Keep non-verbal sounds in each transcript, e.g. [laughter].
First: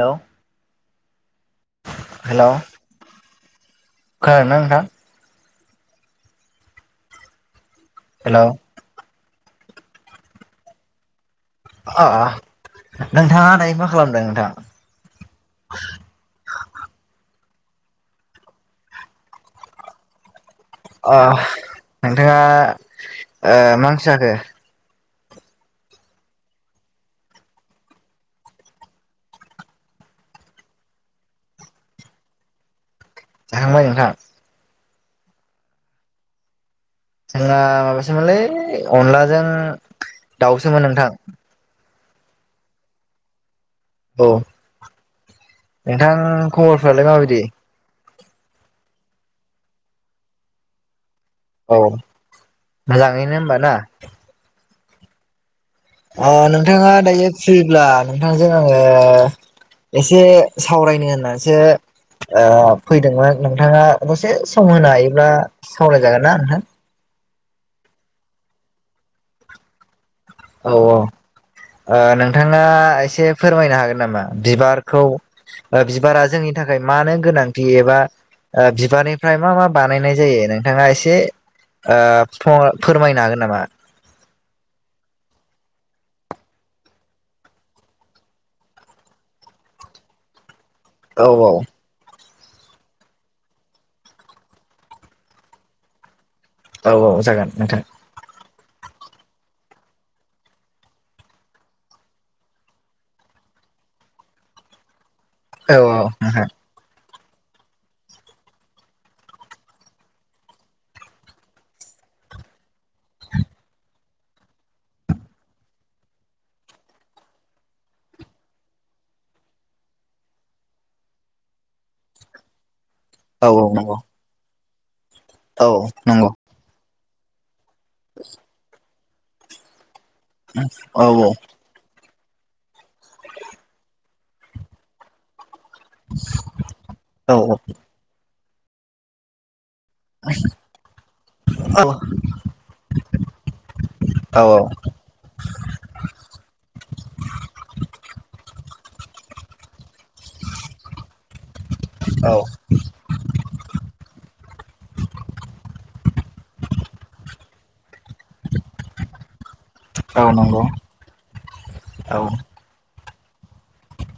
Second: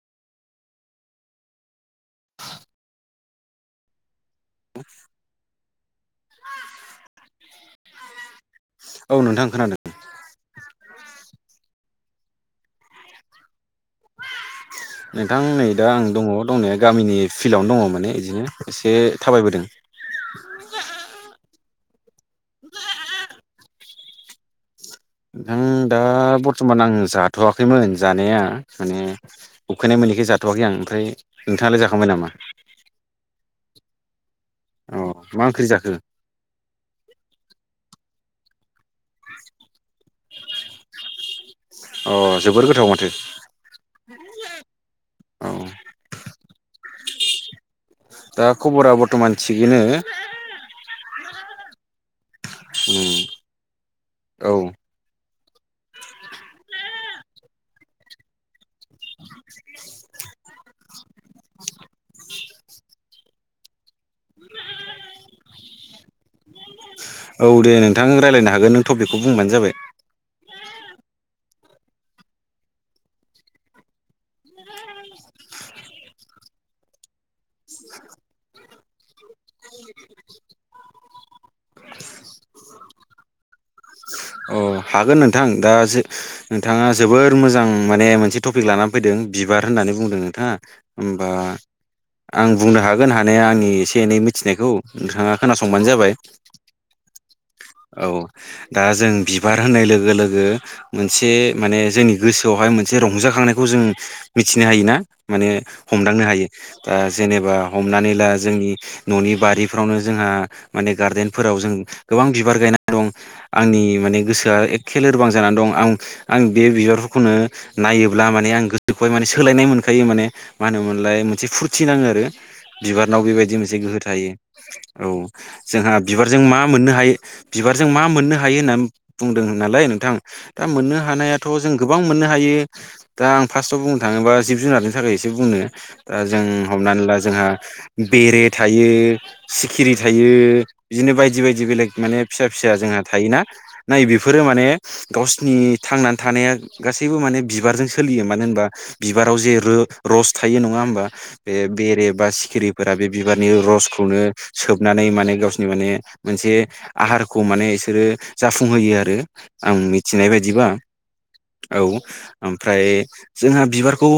हेल' hello खोनादों ना नोंथां [unintelligible] हेल' औ नोंथां खोनादों अ नोंथाङा दायो मा खालामदों नोंथां नोंथां नै दा आं दङ दंनाया गामिनि फिल्डआवनो दङ माने बिदिनो एसे थाबायबोदों नोंथाङा मा ओंख्रि जाखो नोंथां दा बर्थमान आं जाथ'वाखैमोन जानाया माने उखैनाय मो निखाय जाथ'वाखै आं ओमफ्राय नोंथाङालाय जाखांबाय नामा? [inaudible] जाखांबाय नोंथां अ मा ओंख्रि जाखो जोंना माबासोमोनलै अनलाजों दाउसोमोन नोंथां अ जोबोर गोथाव माथो औ औ नोंथां खबरफ्रालाय माबायदि? दा खबरा बर्थमान थिगैनो औ उम मोजाङैनो होमबा ना औ अ नोंथाङा दायो फ्रिब्ला नोंथांजों आङो एसे सावरायनो होननासो फैदोंमोन नोंथाङा दसे सम होनो हायोब्ला सावरायजागोन ना नोंथां औ दे नोंथां रायज्लायनो हागोन नों ट'पिकखौ बुंबानो जाबाय औ नोंथाङा एसे फोरमायनो हागोन नामा बिबारखौ बिबारा जोंनि नि थाखाय मानो गोनांथि एबा बिबारनिफ्राय मा मा बानायनाय जायो नोंथाङा एसे फोरमायनो हागोन नामा अ हागोन नोंथां दा नोंथाङा जोबोर मोजां माने मोनसे टपिक लानानै फैदों बिबार होननानै बुंदों नोंथाङा होनबा औ आं बुंनो हागोन हानाया आंनि एसे एनै मिथिनायखौ नोंथाङा खोनासंबानो जाबाय औ औ जागोन नोंथां औ दा जों बिबार होननाय लोगो लोगो मोनसे माने जोंनि गोसोआवहाय मोनसे रंजाखांनायखौ जों मिथिनो हायो ना माने औ हमदांनो हायो नोंथां ओ जेनेबा हमनानै ला जोंनि ननि बारिफ्रावनो जोंहा माने गार्देनफोराव जों गोबां बिबार गायनानै दं आंनि माने गोसोआ एखे लोरबां जानानै दं आं आं बे बिबारफोरखौनो नायोब्ला माने आं गोसोखौहाय माने सोलायनाय मोनखायो माने मा होनोमोनलाय मोनसे फुरथि नाङो आरो बिबारनाव औ बेबायदि औ मोनसे नंगौ गोहो थायो औ औ जोंहा नंगौ बिबारजों मा मोननो हायो बिबारजों मा मोननो हायो होननानै बुंदोंमोन नालाय नोंथां दा मोननो औ हानायाथ जों गोबां मोननो हा थायो दा आं फार्स्टआव बुंनो थाङोबा जिब जुनारनि थाखाय एसे बुंनो दा जों हमनानै ला जोंहा बेरे थायो खिरि थायो बिदिनो बायदि बायदि बेलेग औ नंगौ औ माने फिसा फिसा जोंहा थायोना नाय बेफोरो औ माने गावसिनि थांनानै थानाया गासैबो माने बिबारजों सोलियो मानो होनबा बिबाराव जे रो रस थायो नङा होमबा बे बेरे बा औ सिखिरिफोरा बे बिबारनि रसखौनो सोबनानै माने गावसोरनि माने मोनसे आहारखौ माने इसोरो जाफुंहोयो आरो आं मिथिनाय औ नंगौ औ बायदिबा नंगौ औ ओमफ्राय जोंहा बिबारखौ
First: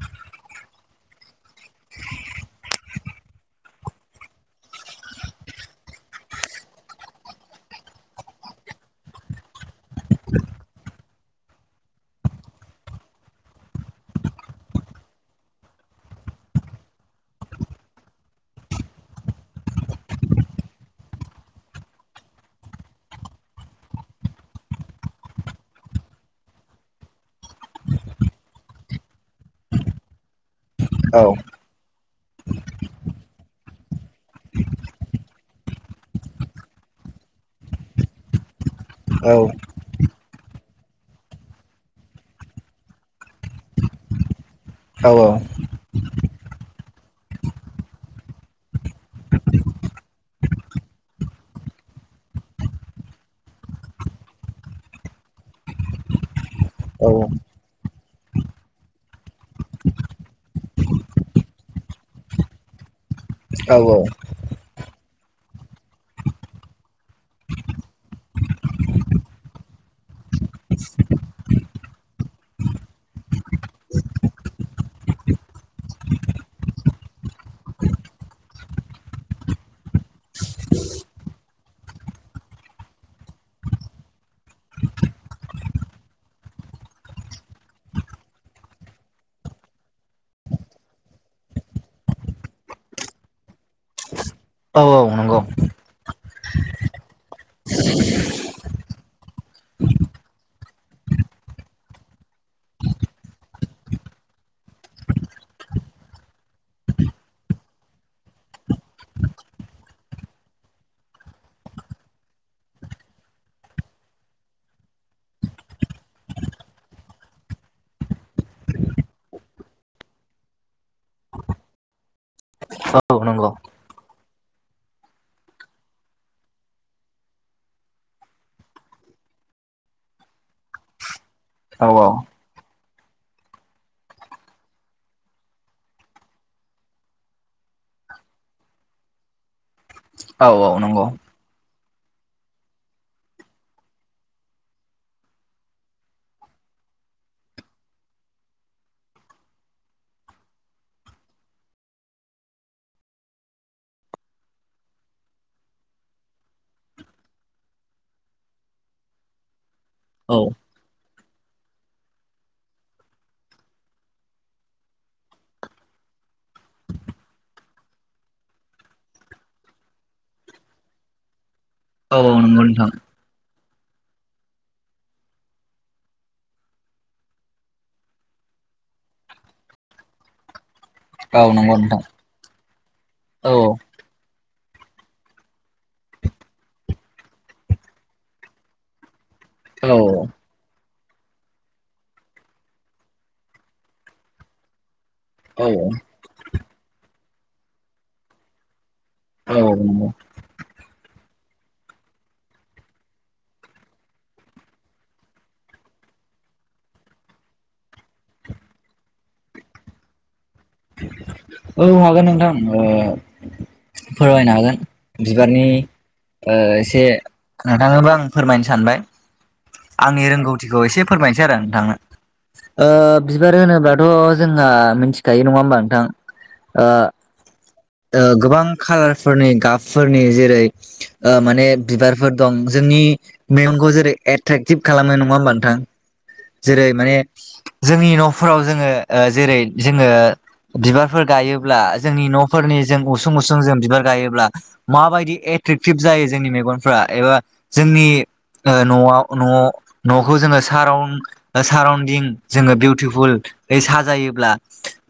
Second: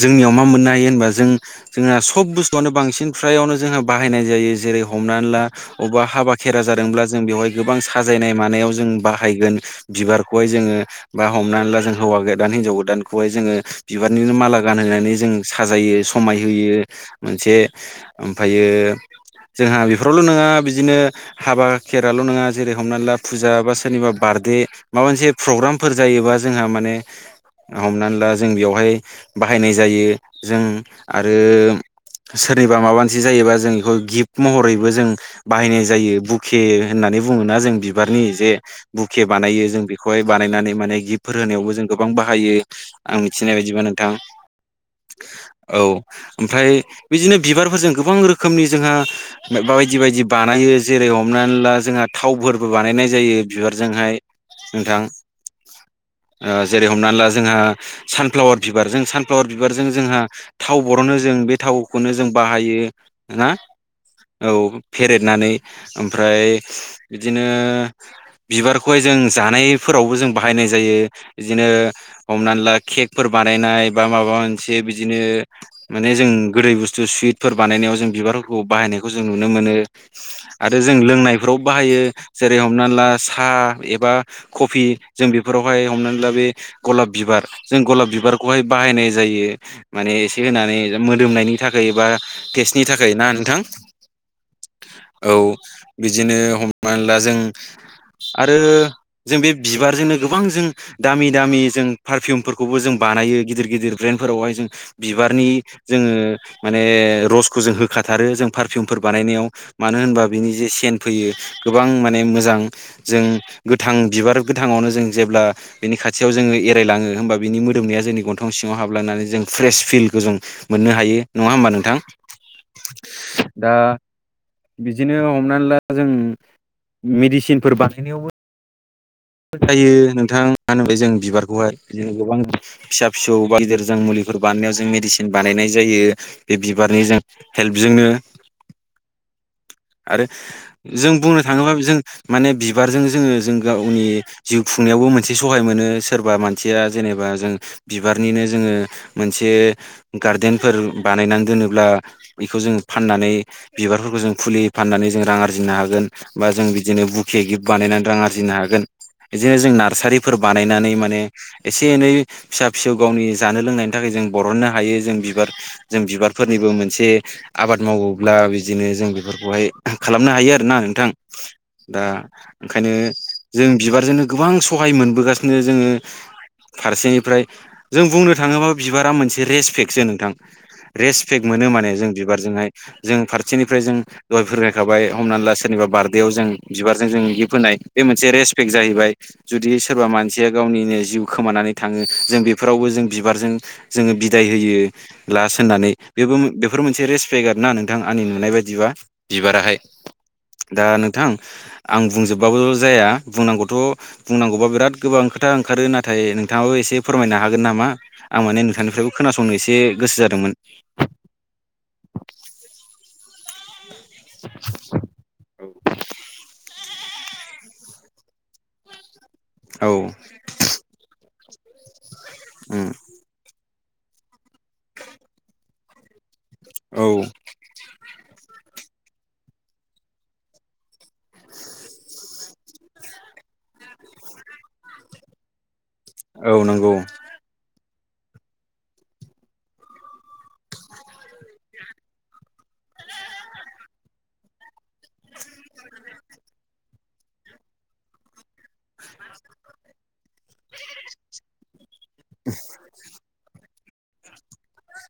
जोंनियाव मा मोननो हायो होनबा जों जोंहा सब बुस्थुआनो बांसिन फ्रायावनो जों बाहायनाय जायो जेरै हमनानै ला अबेबा हाबा खेरा जादोंब्ला जों बेवहाय गोबां साजायनाय मानायाव जों बाहायगोन बिबारखौहाय जोङो बा हमनानै ला जों हौवा गोदान हिनजाव गोदानखौहाय जोङो बिबारनिनो माला गानहोनानै जों साजायो समाय होयो मोनसे ओमफ्रायो जोंहा बेफोरावल नङा बिदिनो हाबा खेराल नङा जेरै हमनानै ला फुजा बा सोरनिबा बारदे माबा मोनसे प्रग्रामफोर जायोबा जोंहा माने हमनानै ला जों बेयावहाय बाहायनाय जायो जों औ औ आरो सोरनिबा माबा मोनसे जायोबा जों बेखौ गिफ्ट महरैबो जों बाहायनाय जायो बुके होन होननानै बुङोना जों बिबारनि जे बुखे बानायो जों बेखौहाय बानायनानै माने गिफ्टफोर होनायावबो जों गोबां बाहायो आं मिथिनाय बायदिबा नोंथां औ ओमफ्राय बिदिनो बिबारफोरजों गोबां रोखोमनि जोंहा बाय बायदि बायदि बानायो जेरै हमनानै ला जोंहा थावफोरबो बानायनाय जायो बिबारजोंहाय नोंथां [inaudible] ओ जेरै हमना ला जोंहा सानफ्लावार बिबार जों सानफ्लावार बिबारजों जोंहा थाव बरनो जों बे थावखौनो जों बाहायो ना औ औ फेरेदनानै ओमफ्राय बिदिनो बिबारखौहाय जों जानायफोरावबो जों बाहायनाय जायो बिदिनो हमना ला केकफोर बा बानायनाय बा माबा मोनसे बिदिनो माने जों गोदै बुस्थु सुइथफोर बानायनायाव जों बिबार खौ बाहायनायखौ जों नुनो मोनो आरो जों लोंनायफ्राव बाहायो जेरै हमना ला सा एबा कफि जों बेफोरावहाय हमनानै ला बे गलाब बिबार जों गलाब बिब बिबारखौहाय बाहायनाय जायो माने एसे होनानै मोदोमनायनि थाखाय बा टेस्टनि थाखाय ना नोंथां [inaudible] औ बिदिनो हमनानै ला जों आरो जों बे बिबारजोंनो गोबां जों दामि दामि जों पारफिमफोरखौबो जों बा नायो गिदिर गिदिर ब्रेन्ड फोरावहाय जों बिबारनि जोङो माने रसखौ जों होखाथार रो जों फारफिउमफोर बानायनायाव मानो होनबा बिनि जे सेन फैयो गोबां माने मोजां जों गोथां बिबार गोथाङावनो जों जेब्ला बिनि खाथियाव जोङो एरायलाङो होमबा बिनि मोदोमनाया जोंनि गन्थं सिङाव हाबलांनानै जों फ्रेस फिलखौ जों मोननो हायो नङा होमबा नोंथां औ नंगौ दा बिदिनो हमनानै ला जों मेडिसिनफोर बानायनायावबो फोथायो नोंथां मा होनोमोनलाय जों बिबारखौहाय बिदिनो गोबां फिसा फिसौ बा गिदिर जों मुलि फोर बानायनायाव जों मेडिसिन बानायनाय जायो बे बिबारनि जों हेल्पजोंनो [inaudible] आरो जों बुंनो थाङोबाबो जों माने बिबारजों जोङो जों गावनि जिउ खुंनायावबो मोनसे सहाय मोनो सोरबा मानसिया जेन जेनेबा जों बिबारनिनो जोङो मोनसे गार्देनफोर बानायनानै दोनोब्ला बेखौ जों फाननानै बिबारफोरखौ जों फुलि फाननानै जों रां आरजिनो हागोन बा जों बिदिनो बुखे गिफ्ट बानायनानै रां आरजिनो हागोन बिदिनो जों नार्सारिफोर औ बानायनानै माने एसे एनै फिसा फिसौ गावनि जानो लोंनायनि थाखाय जों बर'ननो हायो जों बिबार जों बिबार फोरनिबो मोनसे आबाद मावोब्ला बिदिनो जों बेफोरखौहाय खालामनो हायो आरो ना नोंथां। दा औ नंगौ नोंथां ओंखायनो जों बिबारजोंनो गोबां सहाय मोनबोगासिनो जोङो फारसेनिफ्राय जों बुंनो थाङोबा बिबारा मोनसे रेसपेक्टसो नोंथां। रेसपेक्ट औ मोनो नंगौ माने नोंथां जों बिबारजोंहाय जों औ फारसेनिफ्राय जों दहाय फोरमायखाबाय हमनानै ला सोरनिबा बार्डेआव जों बिबारजों जों गिफ्ट होनाय बे मोनसे रेसपेक्ट जाहैबाय। जुदि औ सोरबा मानसिया गावनिनो जिउ खोमानानै थाङो जों बेफोरावबो जों बिबारजों जोङो बिदाय होयो। लास होननानै बेबो बेफोर मोनसे रेसपेक्ट ना नोंथां आंनि नुनाय बायदिबा। औ बिबाराहाय नंगौ दा नोंथां आं बुंजोबबाबो जाया बुंनांगौथ' बुंनांगौबा बिराद गोबां खोथा ओंखारो नाथाय नोंथाङाबो एसे फोरमायनो हागोन नामा आं माने नोंथांनिफ्रायबो खोनासंनो एसे गोसो जादों मोन [inaudible] औ हागोन नोंथां ओ फोरमायनो हागोन बिबारनि ओ एसे नोंथांनोबो आं फोरमायनो सानबाय औ आंनि रोंगौथिखौ एसे फोरमाय नोसै आरो नोंथांनो। ओ उम बिबार होनोब्लाथ' जोंहा मिथिखायो नङा होमबा नोंथां ओ औ ओ गोबां खालार फोरनि गाबफोरनि जेरै ओ माने बिबारफोर दं जोंनि मेगनखौ जेरै एट्रेकटिभ खालामो नङा होमबा नोंथां औ जेरै नंगौ माने जोंनि न'फोराव जोङो ओ जेरै जोङो बिबार फोर गायोब्ला जोंनि न'फोरनि जों उसुं उसुं जों बिबार गायोब्ला माबायदि एट्रेकटिभ जा यो जोंनि मेगनफ्रा एबा जोंनि ओ न'आव न' न'खौ जोङो साराउन साराउन दिं जोङो बिउटिफुलयै साजायोब्ला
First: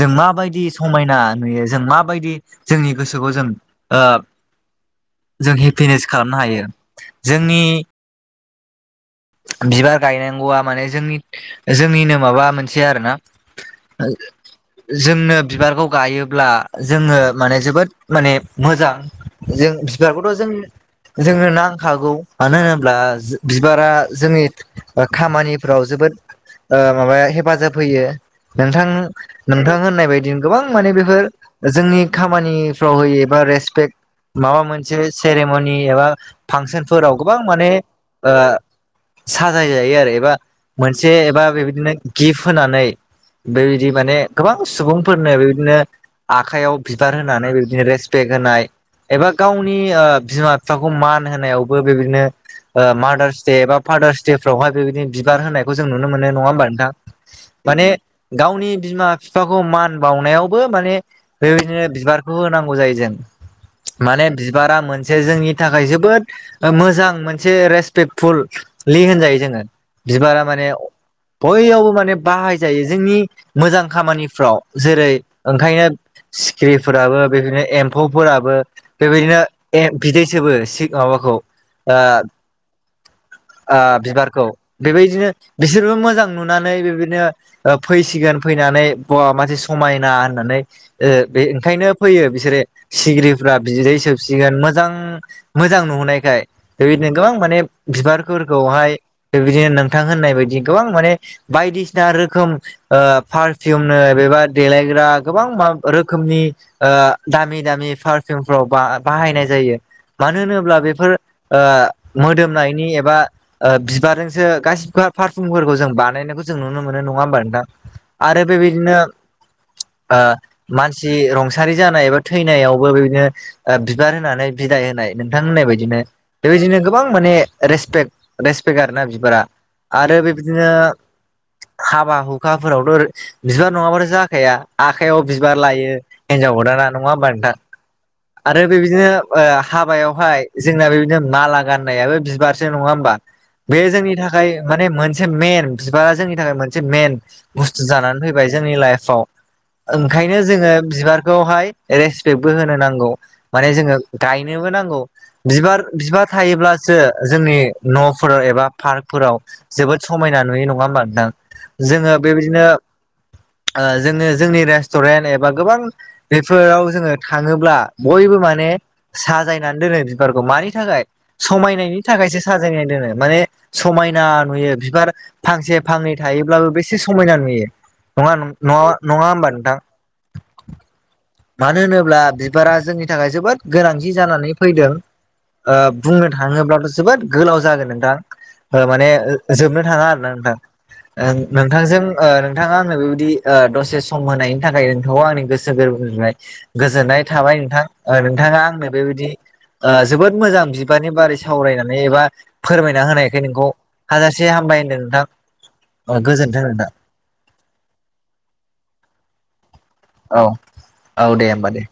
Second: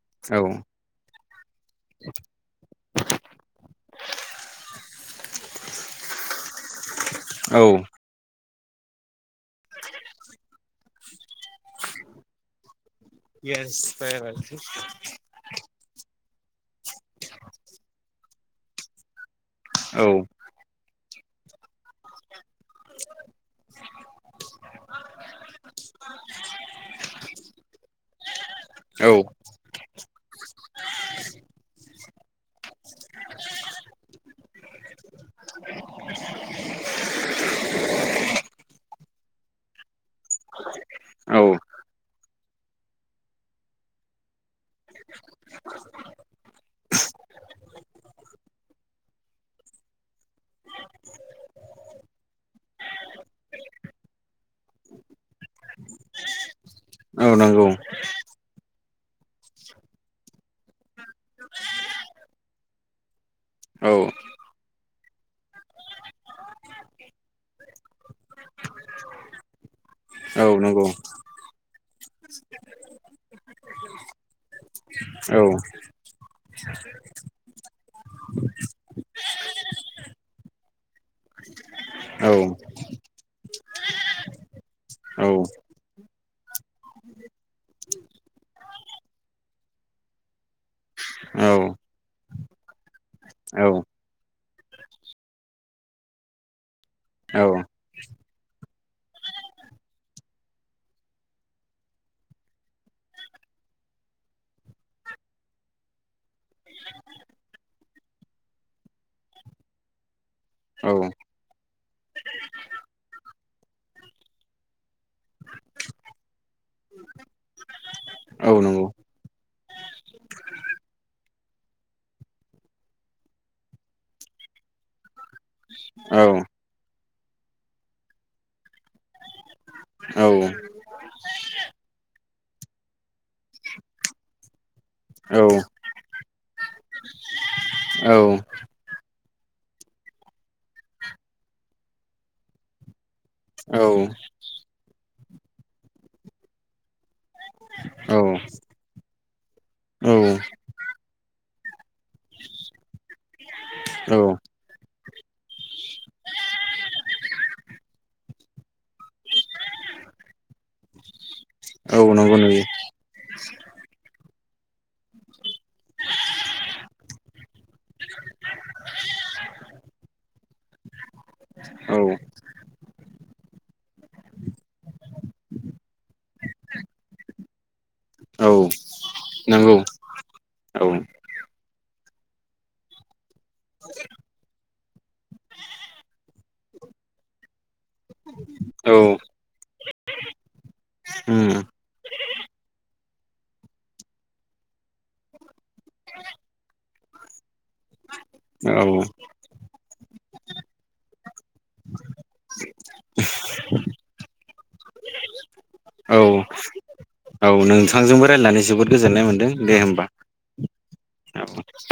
जों औ माबायदि समायना नुयो। जों माबायदि जोंनि गोसोखौ जों ओ जों हेपिनेस खालामनो हायो जोंनि औ बिबार गायनांगौआ माने जोंनि जोंनिनो माबा मोन से आरोना ओ जोंनो बिबारखौ गायो ब्ला जोङो माने जोबोद माने मोजां जों औ बिबारखौथ' जों जोंनो नांखागौ मानो होनोब्ला जो बिबारा जोंनि खामानिफ्राव जोबोद ओ माबाया हेफाजाब होयो। नोंथां औ नोंथां होननाय बायदि गोबां माने बेफोर जोंनि खामानि फोराव होयो एबा रेसपेक्ट माबा मोनसे सेरेम'नि एबा फांसनफोराव गोबां माने ओ साजाय जायो आरो एबा मोनसे औ एबा बेबायदिनो गिफ्ट होनानै बेबायदि माने गोबां सुबुंफोरनो बेबायदिनो आखाइयाव बिबार होनानै बिदिनो रेसपेक्ट होनाय एबा गावनि ओ बिमा बिफाखौ मान होनायावबो बेबायदिनो ओ मादार्स दे एबा फादार्स दे फोरावहाय बेबायदि बिबार होनायखौ जों नुनो मोनो नङा होमबा नोंथां। औ नंगौ माने गावनि बिमा फिफाखौ मान बाउनायावबो माने ओरैनो बिबारखौ होनांगौ जायो जों। औ माने बिबारा मोन से जोंनि थाखाय जोबोद मोजां मोनसे रेसपेक्टफुल लि होनजायो जोङो बिबारा औ माने नंगौ बययावबो माने बाहायजायो जोंनि मोजां खामानिफ्राव जेरै औ ओंखायनो सिखिरिफोराबो बेबायदिनो एम्फौफोराबो बेबायदिनो ए बिदै सोबो सि माबाखौ आ औ आ बिबारखौ बेबायदिनो बिसोरबो मोजां नुनानै बेबायदिनो ओ फैसिगोन फैनानै बवा मासे समायना होननानै ओ बे औ ओंखायनो फैयो बिसोरो सिगिरि फोर रा‌ बिदै सोबसिगोन मोजां मोजां नुनायखाय बेबायदिनो गोबां औ माने बिबार फोरखौहाय बेबायदिनो नोंथां होननाय बायदि गोबां माने बायदिसिना रोखोम ओ पारफिउमनो बेबा देलायग्रा गोबां मा रोखोमनि ओ दामि दामि पार फिउमफोराव बा बाहायनाय जायो। मानोहोनोब्ला बेफोर ओ मोदोमनायनि ए एबा बिबारजोंसो गासिबो फारफुमफोरखौ जों बानायनायखौ जों नुनो मोनो नङा होमबा नोंथां? आरो औ बे नंगौ बायदिनो ओ मानसि रुंसारि जानाय एबा थैनायावबो बिदिनो बिबार होनानै बिदाय होनाय नोंथां होननाय बायदिनो औ बे बायदिनो गोबां माने रेसपेक्ट रेसपेक्ट आरोना बिबारा आरो औ बे बायदिनो हाबा हुखाफोरावथ' बिबार नङाब्लाथ' जाखाया आखाइयाव बिबार लायो हिनजाव गोदाना नङा होनबा नोंथां? आरो बे बायदिनो ओ हाबायावहाय जोंना बे बायदिनो माला गाननायाबो बिबार सो नङा होमबा? बे जोंनि थाखाय माने मोनसे मेन, बिबार जोंनि थाखाय मोनसे मेन बुस्थु औ जानानै फैबाय। जोंनि लाइफआव। औ ओंखायनो जोङो बिबारखौहाय रेसपेक्टबो होनो नांगौ माने जोङो गायनो बो नांगौ। बिबार बिबार थायोब्लासो जोंनि न'फोराव एबा पार्कफोराव जोबोद समायना नुयो नङा होमबा नोंथां? औ जोङो बे नंगौ नुयो बायदिनो ओ जोङो जोंनि रेस्टुरेन्ट एबा गोबां बेफोराव जोङो थाङोब्ला बयबो माने साजायनानै दोनो बिबारखौ मानि थाखाय समायनायनि औ थाखायसो साजायनाय दोनो माने समायना नुयो बिबार फांसे फांनै थायोब्लाबो बेसे समायना नुयो नङा औ नङा नङा होमबा नंगौ नोंथां? औ। मानो होनोब्ला बिबारा जोंनि थाखाय जोबोद गोनांथि जानानै फैदों। ओ बुंनो थाङोब्लाथ' जोबोद गोलाव जागोन नोंथां। ओ औ माने जोबनो थाङा आरो ना नोंथां। ओं उम नोंथांजों ओ नोंथाङा आंनो बे बायदि ओ दसे सम होनायनि थाखाय नोंथांखौ आंनि गोसो गोरबो गोजोननाय थाबाय नोंथां। ओ नोंथाङा औ आंनो बे बायदि ओ जोबोद मोजां बिबारनि बारै सावरायनानै एबा फोरमायना होनायखाय नोंखौ हाजासे हाम बाय होनदों नोंथां। ओ गोजोन्थों नोंथां। औ नोंथांजोंबो रायलायनानै जोबोद गोजोननाय मोन्दों दे होनबा। औ औ दे होनबा दे।